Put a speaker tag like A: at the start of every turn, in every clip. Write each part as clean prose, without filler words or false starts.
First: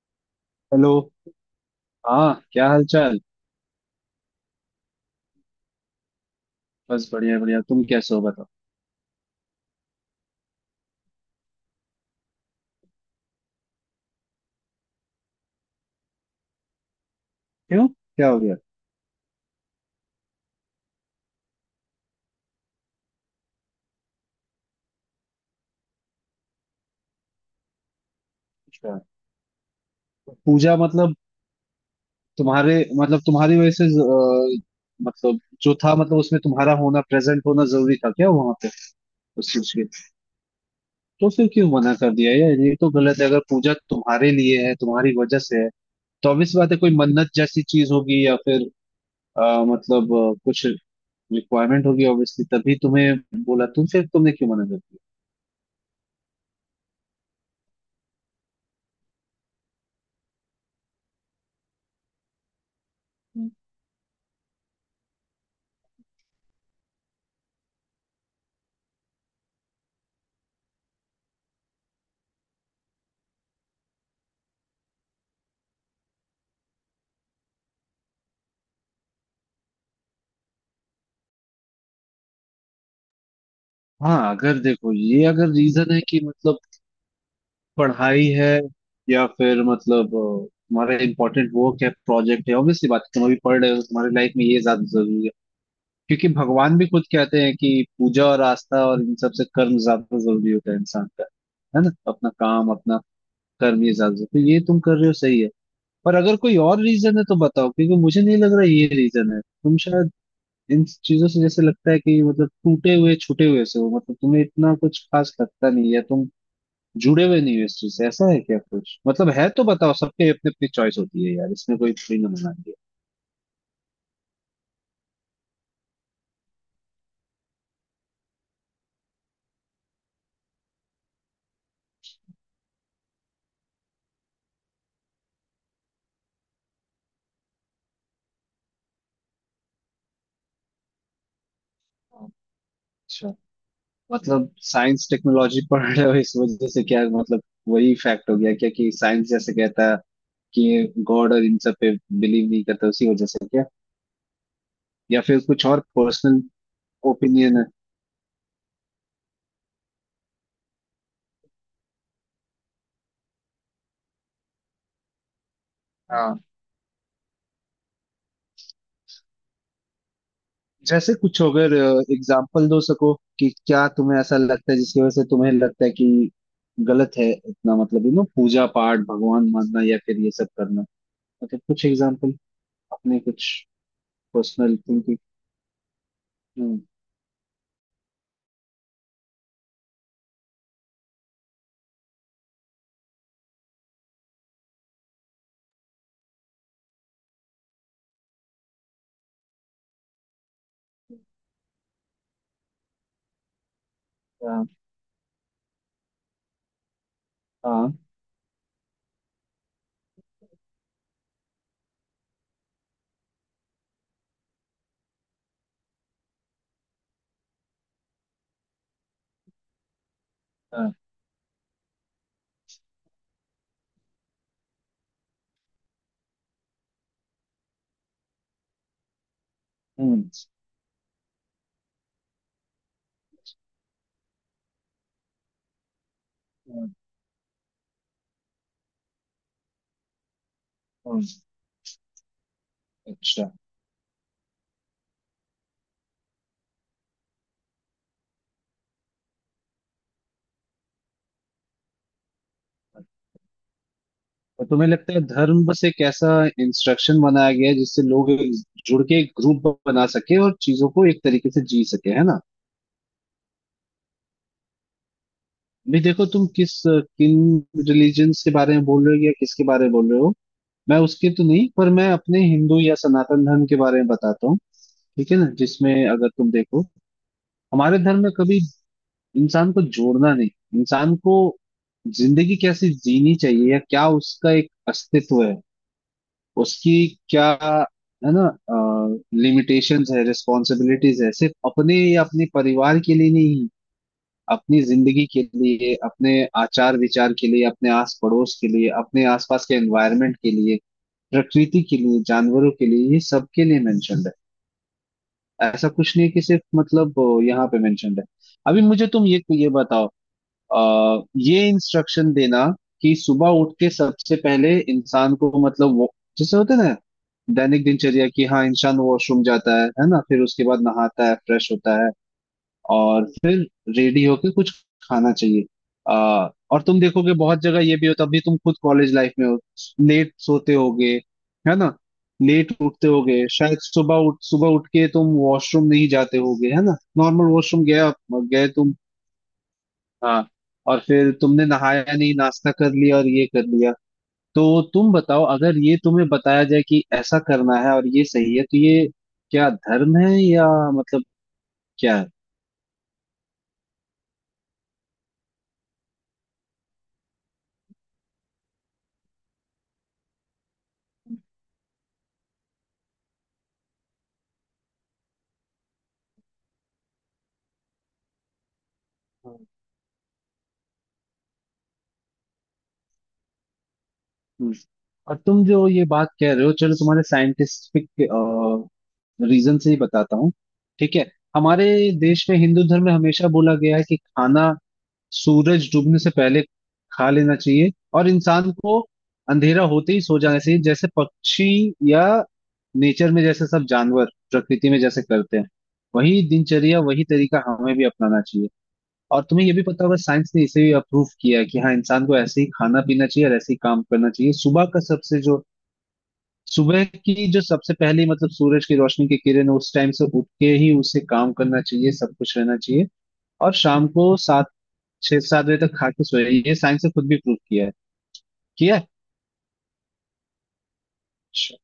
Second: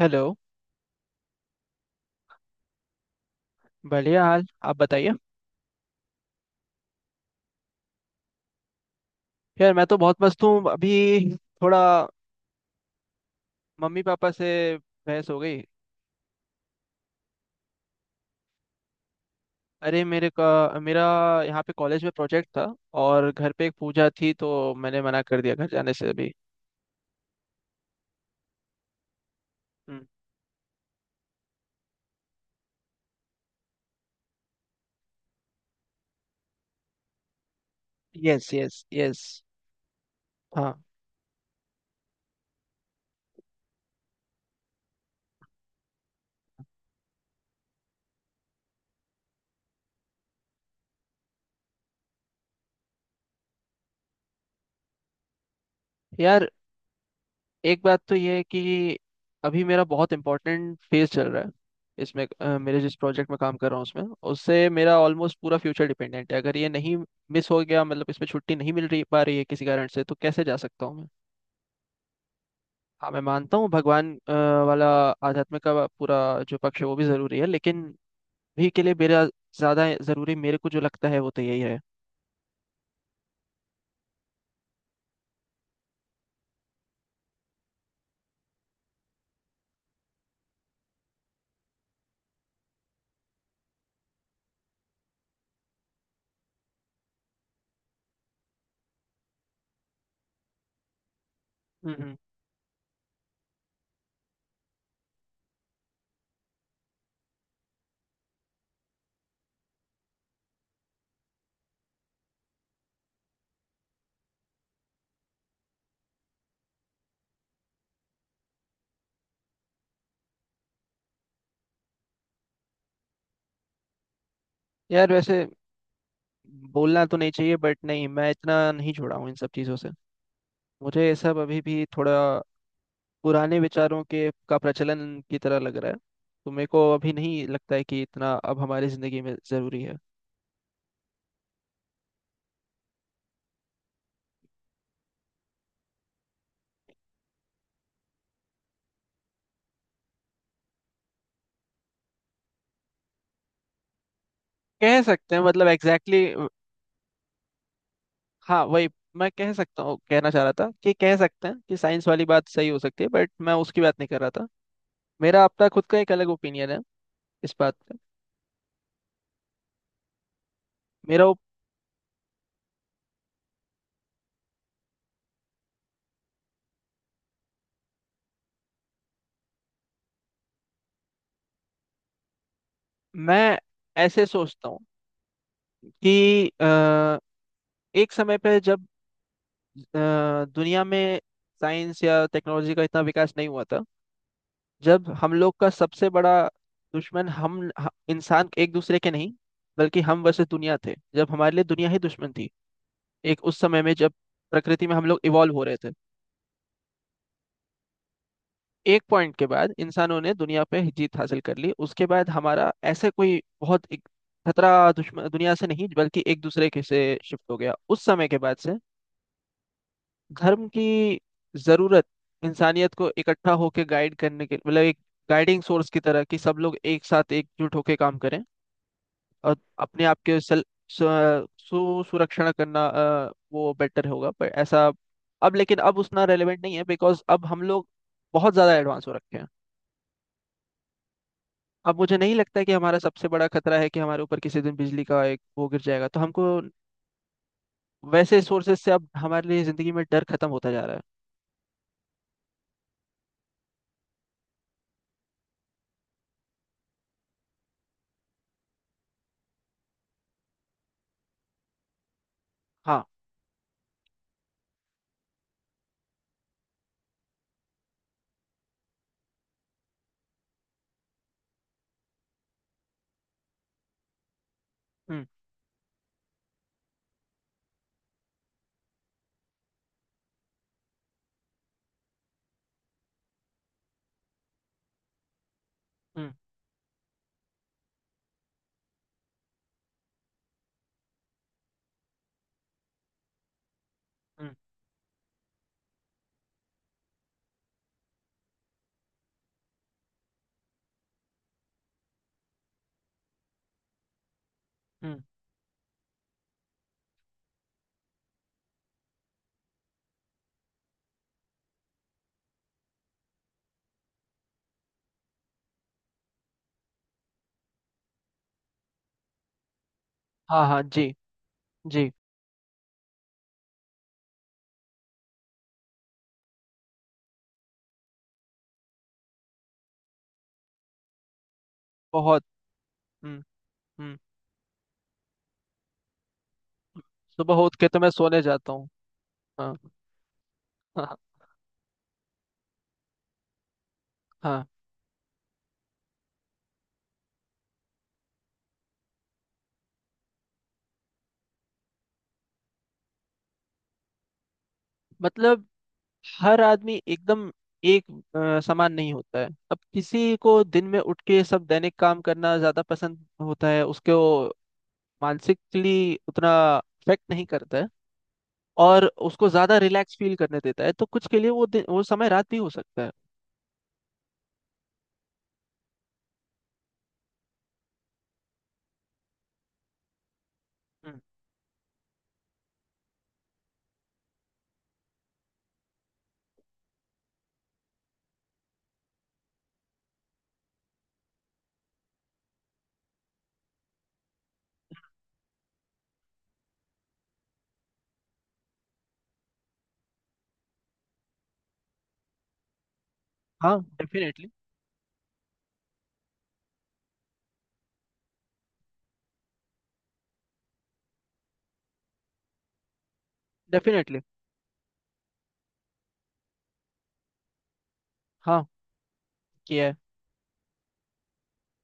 A: Hello.
B: Hello. हाँ, क्या हाल चाल।
A: बढ़िया हाल, आप बताइए।
B: बस, बढ़िया बढ़िया। तुम कैसे हो बताओ।
A: यार, मैं तो बहुत मस्त हूँ अभी। थोड़ा मम्मी पापा से बहस हो गई।
B: क्यों, क्या हो गया।
A: अरे मेरे का मेरा यहाँ पे कॉलेज में प्रोजेक्ट था और घर पे एक पूजा थी, तो मैंने मना कर दिया घर जाने से अभी।
B: अच्छा, पूजा मतलब तुम्हारे, मतलब तुम्हारी वजह से मतलब जो था, मतलब उसमें तुम्हारा होना, प्रेजेंट होना जरूरी था क्या
A: यस,
B: वहां पे,
A: यस, यस।
B: उस चीज के?
A: हाँ।
B: तो फिर क्यों मना कर दिया यार, ये तो गलत है। अगर पूजा तुम्हारे लिए है, तुम्हारी वजह से है, तो obvious बात है कोई मन्नत जैसी चीज होगी या फिर मतलब कुछ रिक्वायरमेंट होगी, ऑब्वियसली, तभी तुम्हें बोला। तुम फिर तुमने क्यों मना कर दिया?
A: यार, एक बात तो ये है कि अभी मेरा बहुत इंपॉर्टेंट फेज चल रहा है। इसमें मेरे जिस प्रोजेक्ट में काम कर रहा हूँ उसमें, उससे मेरा ऑलमोस्ट पूरा फ्यूचर डिपेंडेंट है। अगर ये नहीं मिस हो गया मतलब, इसमें छुट्टी नहीं मिल रही पा रही है किसी कारण से, तो कैसे जा सकता हूँ मैं। हाँ, मैं मानता हूँ भगवान वाला आध्यात्म का पूरा जो पक्ष है वो भी ज़रूरी है, लेकिन भी के लिए मेरा ज़्यादा ज़रूरी मेरे को जो लगता है वो तो यही है।
B: हाँ, अगर देखो ये, अगर रीजन है कि मतलब पढ़ाई है या फिर मतलब तुम्हारा इम्पोर्टेंट वर्क है, प्रोजेक्ट है, ऑब्वियसली बात है, तुम अभी पढ़ रहे हो, तुम्हारी लाइफ में ये ज्यादा जरूरी है क्योंकि भगवान भी खुद कहते हैं कि पूजा और आस्था और इन सब से कर्म ज्यादा जरूरी होता है इंसान का। है ना?
A: हम्म।
B: अपना काम, अपना कर्म, ये ज्यादा जरूरी। तो ये तुम कर रहे हो, सही है। पर अगर कोई और रीजन है तो बताओ क्योंकि मुझे नहीं लग रहा ये रीजन है। तुम शायद इन चीजों से, जैसे लगता है कि मतलब टूटे हुए छूटे हुए से हो, मतलब तुम्हें इतना कुछ खास लगता नहीं है, तुम जुड़े हुए नहीं हो इस चीज से। ऐसा है क्या कुछ, मतलब है तो बताओ, सबके अपनी अपनी चॉइस होती है यार, इसमें कोई फ्री ना मना दिया।
A: यार, वैसे बोलना तो नहीं चाहिए, बट नहीं, मैं इतना नहीं जुड़ा हूँ इन सब चीज़ों से। मुझे ये सब अभी भी थोड़ा पुराने विचारों के का प्रचलन की तरह लग रहा है। तो मेरे को अभी नहीं लगता है कि इतना अब हमारी जिंदगी में जरूरी है।
B: अच्छा, मतलब साइंस टेक्नोलॉजी पढ़ रहे हो इस वजह से क्या, मतलब वही फैक्ट हो गया क्या कि साइंस जैसे कहता है कि गॉड और इन सब पे बिलीव नहीं करता, उसी वजह से क्या?
A: कह
B: या
A: सकते
B: फिर
A: हैं
B: कुछ
A: मतलब,
B: और
A: एग्जैक्टली
B: पर्सनल
A: exactly,
B: ओपिनियन है?
A: हाँ, वही मैं कह सकता हूँ, कहना चाह रहा था कि कह सकते हैं कि साइंस वाली बात सही हो सकती है, बट मैं उसकी बात नहीं कर रहा था। मेरा अपना खुद का एक अलग
B: हाँ।
A: ओपिनियन है इस बात पे।
B: जैसे
A: मेरा ओप-
B: कुछ अगर एग्जाम्पल दो सको कि क्या तुम्हें ऐसा लगता है जिसकी वजह से तुम्हें लगता है कि गलत है इतना, मतलब यू नो पूजा पाठ भगवान मानना या फिर ये सब करना। ओके, कुछ एग्जांपल अपने, कुछ
A: मैं ऐसे सोचता
B: पर्सनल
A: हूँ
B: थिंकिंग।
A: कि
B: हम्म।
A: एक समय पे, जब दुनिया में साइंस या टेक्नोलॉजी का इतना विकास नहीं हुआ था, जब हम लोग का सबसे बड़ा दुश्मन इंसान एक दूसरे के नहीं बल्कि हम वर्सेस दुनिया थे, जब हमारे लिए दुनिया ही दुश्मन थी। एक उस समय में जब
B: आ,
A: प्रकृति में हम लोग इवॉल्व हो रहे थे।
B: आ,
A: एक पॉइंट के बाद इंसानों ने दुनिया पे जीत हासिल कर ली, उसके बाद हमारा ऐसे कोई बहुत एक खतरा दुश्मन दुनिया से नहीं बल्कि एक दूसरे के से शिफ्ट हो गया। उस समय के बाद से धर्म की
B: आ,
A: जरूरत इंसानियत को इकट्ठा होकर गाइड करने के मतलब एक गाइडिंग सोर्स की तरह कि सब लोग एक साथ एकजुट होकर काम करें और अपने आप
B: हम्म।
A: के सेल सु- सु- सुरक्षण करना, वो बेटर होगा। पर ऐसा अब, लेकिन अब उतना रेलेवेंट नहीं है,
B: हम्म।
A: बिकॉज अब हम लोग बहुत ज़्यादा एडवांस हो रखे हैं।
B: हम्म।
A: अब मुझे नहीं लगता है कि हमारा सबसे बड़ा
B: अच्छा,
A: खतरा है कि हमारे ऊपर किसी दिन बिजली का एक वो गिर जाएगा तो हमको वैसे सोर्सेज से अब हमारे लिए ज़िंदगी में डर खत्म होता जा रहा है।
B: तो तुम्हें लगता है धर्म बस एक ऐसा इंस्ट्रक्शन बनाया गया है जिससे लोग एक जुड़ के एक ग्रुप बना सके और चीजों को एक तरीके से जी सके, है ना?
A: हाँ।
B: भी देखो तुम किस, किन रिलीजन्स के बारे में बोल रहे हो या किसके बारे में बोल रहे हो। मैं उसके तो नहीं, पर मैं अपने हिंदू या सनातन धर्म के बारे में बताता हूँ,
A: हम्म।
B: ठीक है ना, जिसमें अगर तुम देखो, हमारे धर्म में कभी इंसान को जोड़ना नहीं, इंसान को जिंदगी कैसे जीनी चाहिए या क्या उसका एक अस्तित्व है,
A: हम्म।
B: उसकी क्या, है ना, लिमिटेशंस है, रिस्पॉन्सिबिलिटीज है सिर्फ अपने या अपने परिवार के लिए नहीं,
A: हम्म।
B: अपनी जिंदगी के लिए, अपने आचार विचार के लिए, अपने आस पड़ोस के लिए, अपने आसपास के एनवायरनमेंट के लिए, प्रकृति के लिए, जानवरों के लिए, ये सबके लिए मेंशनड है।
A: हम्म।
B: ऐसा कुछ नहीं है कि सिर्फ मतलब यहाँ पे मेंशनड है। अभी मुझे तुम ये बताओ, ये इंस्ट्रक्शन देना कि सुबह उठ के सबसे पहले इंसान को, मतलब वो जैसे होता है ना, दैनिक दिनचर्या की, हाँ, इंसान वॉशरूम जाता है ना, फिर उसके
A: हाँ।
B: बाद
A: हाँ जी।
B: नहाता है, फ्रेश होता
A: जी।
B: है और फिर रेडी होके कुछ खाना चाहिए। और तुम देखोगे बहुत जगह ये भी होता, अभी तुम खुद कॉलेज लाइफ में हो, लेट सोते होगे, है ना,
A: बहुत।
B: लेट उठते होगे,
A: हम्म।
B: शायद
A: हम्म।
B: सुबह उठ के तुम वॉशरूम नहीं जाते होगे, है ना, नॉर्मल
A: सुबह उठ
B: वॉशरूम
A: के तो मैं
B: गया,
A: सोने
B: गए
A: जाता हूँ।
B: तुम।
A: हाँ।
B: हाँ। और
A: हाँ। हाँ।
B: फिर तुमने नहाया नहीं, नाश्ता कर लिया और ये कर लिया।
A: हाँ।
B: तो तुम बताओ, अगर ये तुम्हें बताया जाए कि ऐसा करना है और ये सही है तो ये क्या धर्म है या मतलब क्या है?
A: मतलब, हर आदमी एकदम एक समान नहीं होता है। अब किसी को दिन में उठ के सब दैनिक काम करना ज्यादा पसंद होता है, उसको मानसिकली उतना अफेक्ट नहीं करता है और उसको
B: हाँ।
A: ज्यादा रिलैक्स फील करने देता है। तो कुछ के लिए वो दिन, वो समय रात भी हो सकता है।
B: हम्म। और तुम जो ये बात कह रहे हो, चलो तुम्हारे साइंटिफिक रीजन से ही बताता हूँ, ठीक
A: हम्म।
B: है। हमारे देश में हिंदू धर्म में हमेशा बोला गया है कि खाना सूरज डूबने से पहले खा लेना चाहिए, और इंसान को अंधेरा होते ही सो जाना चाहिए, जैसे पक्षी या नेचर में जैसे सब जानवर, प्रकृति में जैसे करते हैं, वही दिनचर्या, वही तरीका हमें भी अपनाना चाहिए। और तुम्हें ये भी पता होगा, साइंस ने इसे भी अप्रूव किया है कि हाँ, इंसान को ऐसे ही खाना पीना चाहिए और ऐसे ही
A: हाँ,
B: काम करना
A: डेफिनेटली।
B: चाहिए। सुबह की जो सबसे पहली, मतलब सूरज की रोशनी की किरण, उस टाइम से उठ के ही उसे काम करना चाहिए, सब कुछ रहना चाहिए। और शाम
A: डेफिनेटली।
B: को सात 6-7 बजे तक खा के सोए, ये साइंस ने खुद भी प्रूव किया है,
A: हाँ,
B: किया है।
A: किया है।
B: अच्छा।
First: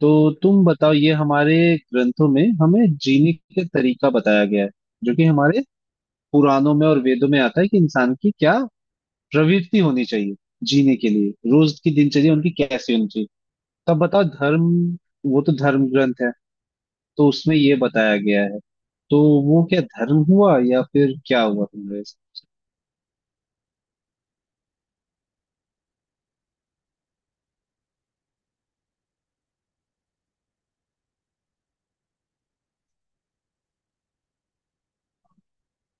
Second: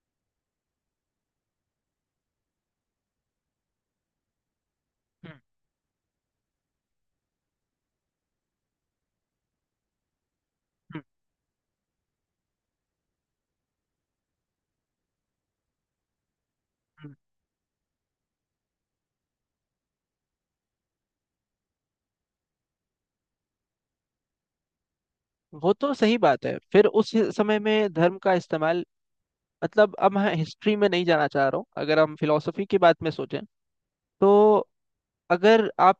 B: तो तुम बताओ, ये हमारे ग्रंथों में हमें जीने का तरीका बताया गया है, जो कि
A: हम्म।
B: हमारे पुराणों में और वेदों में आता है कि इंसान की क्या प्रवृत्ति होनी चाहिए जीने
A: हम्म।
B: के लिए, रोज की दिनचर्या उनकी कैसी होनी चाहिए। तब बताओ धर्म, वो तो धर्म ग्रंथ है,
A: हम्म।
B: तो उसमें ये बताया गया है, तो वो क्या धर्म हुआ या फिर क्या हुआ तुम्हारे?
A: वो तो सही बात है। फिर उस समय में धर्म का इस्तेमाल मतलब, अब मैं हिस्ट्री में नहीं जाना चाह रहा हूँ। अगर हम फिलोसफी की बात में सोचें, तो अगर आप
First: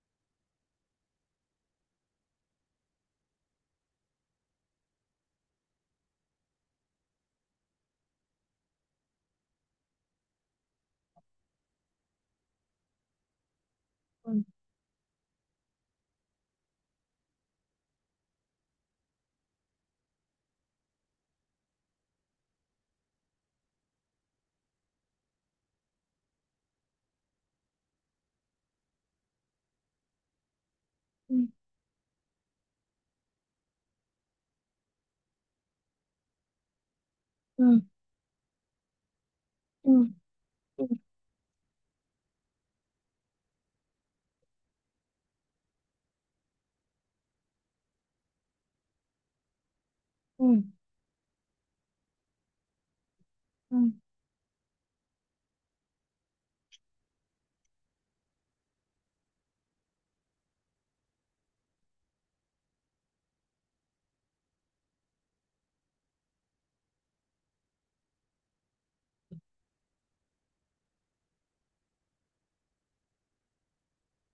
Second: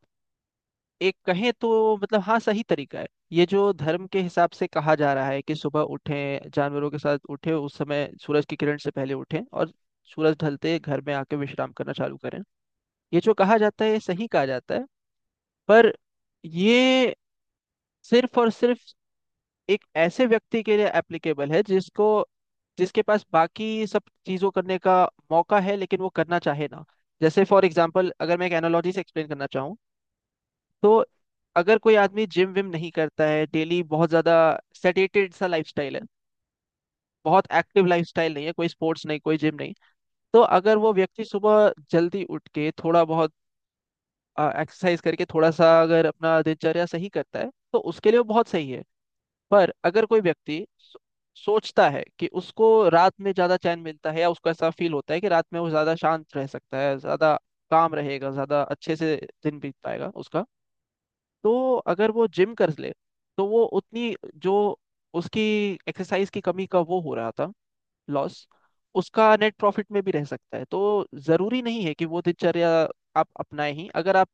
A: एक कहें तो मतलब, हाँ सही तरीका है। ये जो धर्म के हिसाब से कहा जा रहा है कि सुबह उठें जानवरों के साथ उठें उस समय सूरज की किरण से पहले उठें और सूरज ढलते घर में आके विश्राम करना चालू करें, ये जो कहा जाता है ये सही कहा जाता है। पर ये सिर्फ और सिर्फ एक ऐसे व्यक्ति के लिए एप्लीकेबल है जिसको जिसके पास बाकी सब चीज़ों करने का मौका है लेकिन वो करना चाहे ना। जैसे फॉर एग्जाम्पल, अगर मैं एक एनालॉजी से एक्सप्लेन करना चाहूँ, तो
B: हम्म।
A: अगर कोई आदमी जिम विम नहीं करता है डेली, बहुत ज्यादा सेटेटेड सा लाइफस्टाइल है, बहुत
B: हम्म।
A: एक्टिव लाइफस्टाइल नहीं है, कोई स्पोर्ट्स नहीं कोई जिम नहीं,
B: हम्म।
A: तो अगर वो व्यक्ति सुबह जल्दी उठ के थोड़ा बहुत एक्सरसाइज करके थोड़ा सा अगर अपना दिनचर्या सही करता है, तो उसके लिए वो बहुत सही है। पर अगर कोई
B: हम्म।
A: व्यक्ति सोचता है कि उसको रात में ज्यादा चैन
B: हम्म।
A: मिलता है, या उसको ऐसा फील होता है कि रात में वो ज्यादा शांत रह सकता है, ज्यादा काम रहेगा, ज्यादा अच्छे से दिन बीत पाएगा उसका, तो अगर वो जिम कर ले तो वो उतनी जो उसकी एक्सरसाइज की कमी का वो हो रहा था लॉस, उसका नेट प्रॉफिट में भी रह सकता है। तो जरूरी नहीं है कि वो दिनचर्या आप अपनाएं ही। अगर आप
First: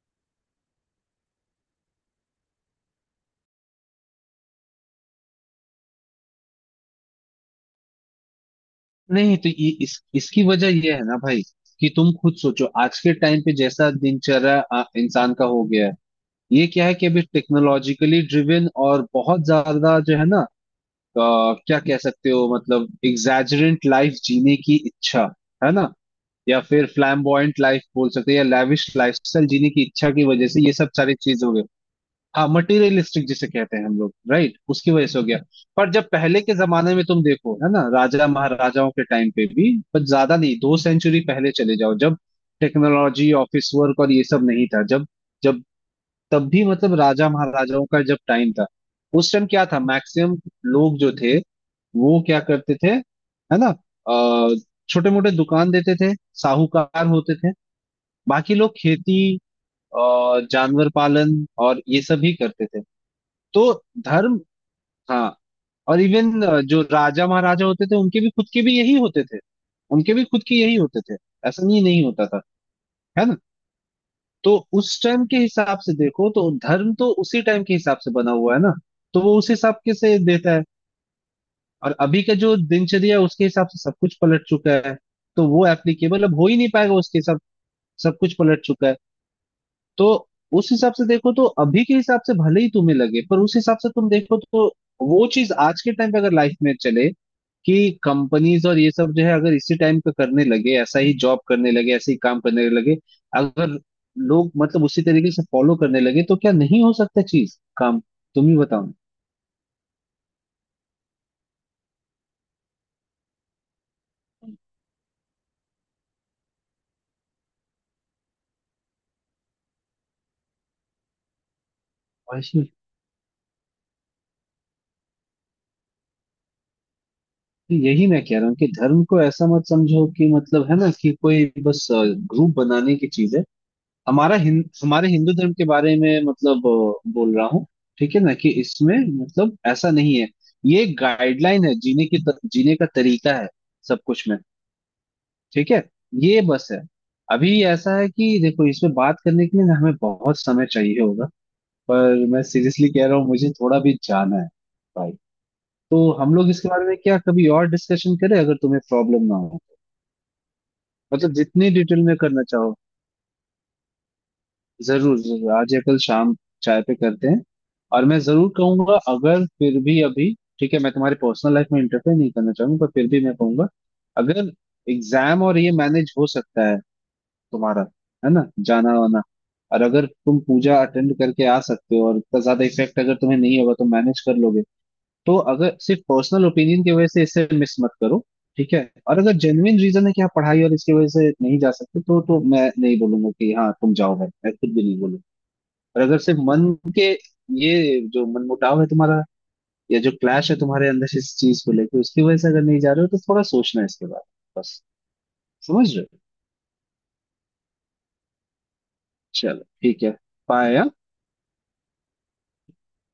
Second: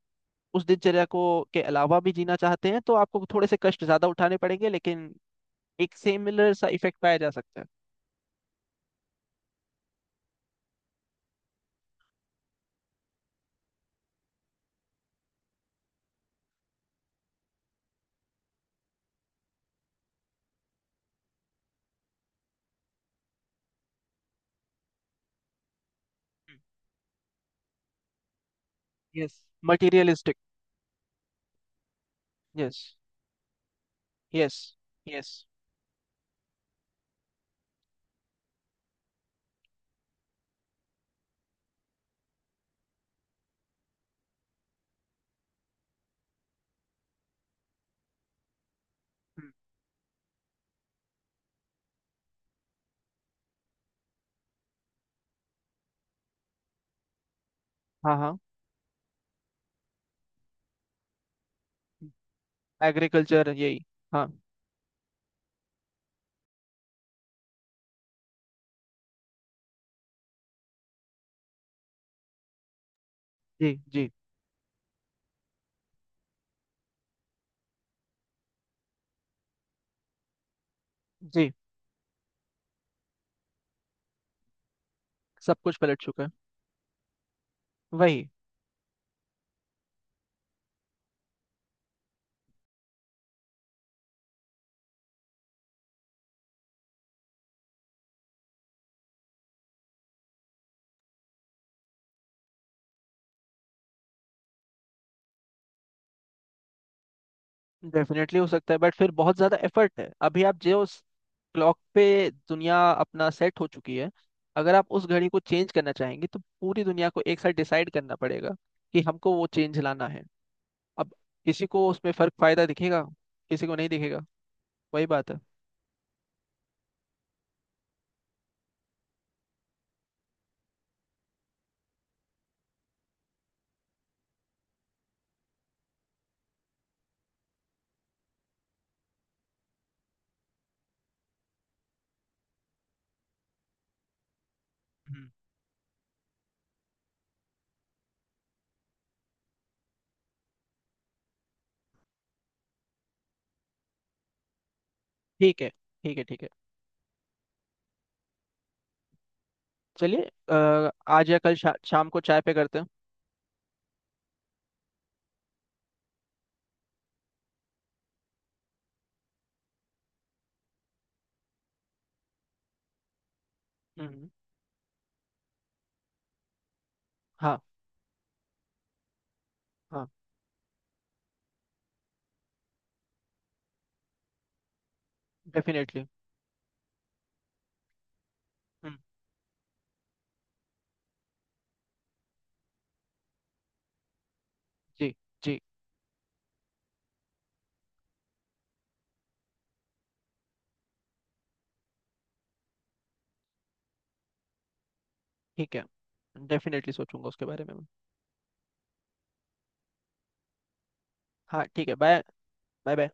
A: उस दिनचर्या को के अलावा भी जीना चाहते हैं, तो आपको थोड़े से कष्ट ज्यादा उठाने पड़ेंगे, लेकिन एक सिमिलर सा इफेक्ट पाया जा सकता है।
B: नहीं, तो ये इस इसकी वजह ये है ना भाई कि तुम खुद सोचो आज के टाइम पे जैसा दिनचर्या इंसान का हो गया है, ये क्या है कि अभी टेक्नोलॉजिकली ड्रिवन और बहुत ज्यादा जो है ना, अ, क्या कह सकते हो, मतलब एग्जैजरेंट लाइफ जीने की इच्छा, है ना,
A: हम्म।
B: या फिर फ्लैम्बॉयंट लाइफ बोल सकते हैं या लैविश
A: yes,
B: लाइफस्टाइल जीने की इच्छा की
A: materialistic।
B: वजह से ये सब सारी चीज हो गई। हाँ,
A: yes,
B: मटेरियलिस्टिक जिसे कहते हैं हम लोग, राइट,
A: yes,
B: उसकी वजह से हो गया।
A: yes।
B: पर जब पहले के जमाने में तुम देखो, है ना, राजा महाराजाओं के टाइम पे भी, पर ज्यादा नहीं, 2 सेंचुरी पहले चले जाओ, जब टेक्नोलॉजी, ऑफिस वर्क और ये सब नहीं था, जब जब तब भी, मतलब राजा महाराजाओं का जब टाइम था, उस टाइम
A: हम्म।
B: क्या था, मैक्सिमम लोग जो थे वो क्या करते थे, है ना, छोटे मोटे दुकान देते थे, साहूकार होते थे,
A: हाँ, हाँ।
B: बाकी लोग खेती, अ, जानवर पालन और ये सब ही करते थे।
A: एग्रीकल्चर,
B: तो
A: यही। हाँ
B: धर्म, हाँ, और इवन जो राजा महाराजा होते थे, उनके भी खुद के भी यही होते थे, उनके भी खुद के यही होते थे, ऐसा नहीं नहीं होता था, है ना।
A: जी। जी।
B: तो उस टाइम के हिसाब से देखो तो धर्म तो उसी टाइम के हिसाब से बना हुआ है ना, तो वो उस हिसाब के से देता है।
A: जी।
B: और अभी का जो दिनचर्या है, उसके हिसाब से सब कुछ पलट चुका है, तो
A: सब
B: वो
A: कुछ पलट चुका
B: एप्लीकेबल
A: है।
B: अब हो ही नहीं पाएगा उसके हिसाब। सब
A: वही।
B: कुछ पलट चुका है। तो उस हिसाब से देखो तो अभी के हिसाब से भले ही तुम्हें लगे, पर उस हिसाब से तुम देखो तो वो चीज आज के टाइम पे अगर लाइफ में चले कि कंपनीज और ये सब जो है, अगर इसी टाइम पे करने लगे, ऐसा ही जॉब करने लगे, ऐसे ही काम करने लगे, अगर लोग मतलब उसी तरीके से फॉलो करने लगे तो क्या नहीं हो सकता, चीज काम?
A: डेफिनेटली हो
B: तुम ही
A: सकता है
B: बताओ ना।
A: बट फिर बहुत ज्यादा एफर्ट है। अभी आप जो क्लॉक पे दुनिया अपना सेट हो चुकी है, अगर आप उस घड़ी को चेंज करना चाहेंगे तो पूरी दुनिया को एक साथ डिसाइड करना पड़ेगा कि हमको वो चेंज लाना है। अब किसी को उसमें फर्क
B: वैसे
A: फायदा दिखेगा, किसी को नहीं दिखेगा। वही बात है।
B: यही मैं कह रहा हूँ कि धर्म को ऐसा मत समझो कि मतलब है ना कि कोई बस ग्रुप बनाने की चीज है। हमारे हिंदू धर्म के बारे में मतलब बोल रहा हूँ, ठीक है ना, कि इसमें, मतलब ऐसा नहीं है, ये गाइडलाइन है, जीने का तरीका है, सब कुछ में।
A: हम्म।
B: ठीक है, ये बस है। अभी ऐसा है कि देखो, इसमें बात करने के लिए ना हमें बहुत समय चाहिए होगा, पर मैं सीरियसली कह रहा हूँ, मुझे थोड़ा भी जाना है भाई।
A: ठीक है,
B: तो
A: ठीक है।
B: हम
A: ठीक है,
B: लोग इसके बारे में क्या कभी और डिस्कशन करें, अगर तुम्हें प्रॉब्लम ना हो,
A: चलिए। आज
B: मतलब
A: या कल
B: जितनी डिटेल
A: शाम
B: में
A: को चाय
B: करना
A: पे
B: चाहो।
A: करते हैं।
B: जरूर जरूर, आज या कल शाम चाय पे करते हैं। और मैं जरूर कहूंगा, अगर फिर भी अभी, ठीक है मैं तुम्हारी पर्सनल लाइफ में इंटरफेयर नहीं करना चाहूंगा, पर फिर भी मैं कहूंगा,
A: हम्म।
B: अगर एग्जाम और ये मैनेज हो सकता है
A: हाँ,
B: तुम्हारा, है ना, जाना वाना, और अगर
A: हाँ।
B: तुम पूजा अटेंड करके आ सकते हो और इतना ज्यादा इफेक्ट अगर तुम्हें नहीं होगा तो मैनेज कर लोगे, तो अगर सिर्फ
A: डेफिनेटली।
B: पर्सनल ओपिनियन की वजह से इसे मिस मत करो, ठीक है।
A: हम्म।
B: और अगर जेन्युइन रीजन है कि आप पढ़ाई और इसकी वजह से नहीं जा सकते तो मैं नहीं बोलूंगा कि हाँ तुम जाओ भाई, मैं खुद भी नहीं
A: जी।
B: बोलूंगा।
A: जी।
B: और अगर सिर्फ मन के, ये जो मनमुटाव है तुम्हारा या जो क्लैश है तुम्हारे अंदर, इस चीज को लेके उसकी वजह से अगर नहीं जा रहे हो तो थोड़ा सोचना है इसके बारे में बस,
A: ठीक है।
B: समझ रहे हो?
A: डेफिनेटली सोचूंगा उसके बारे में मैं।
B: चलो ठीक है। बाय।
A: हाँ ठीक है, बाय। Bye, bye.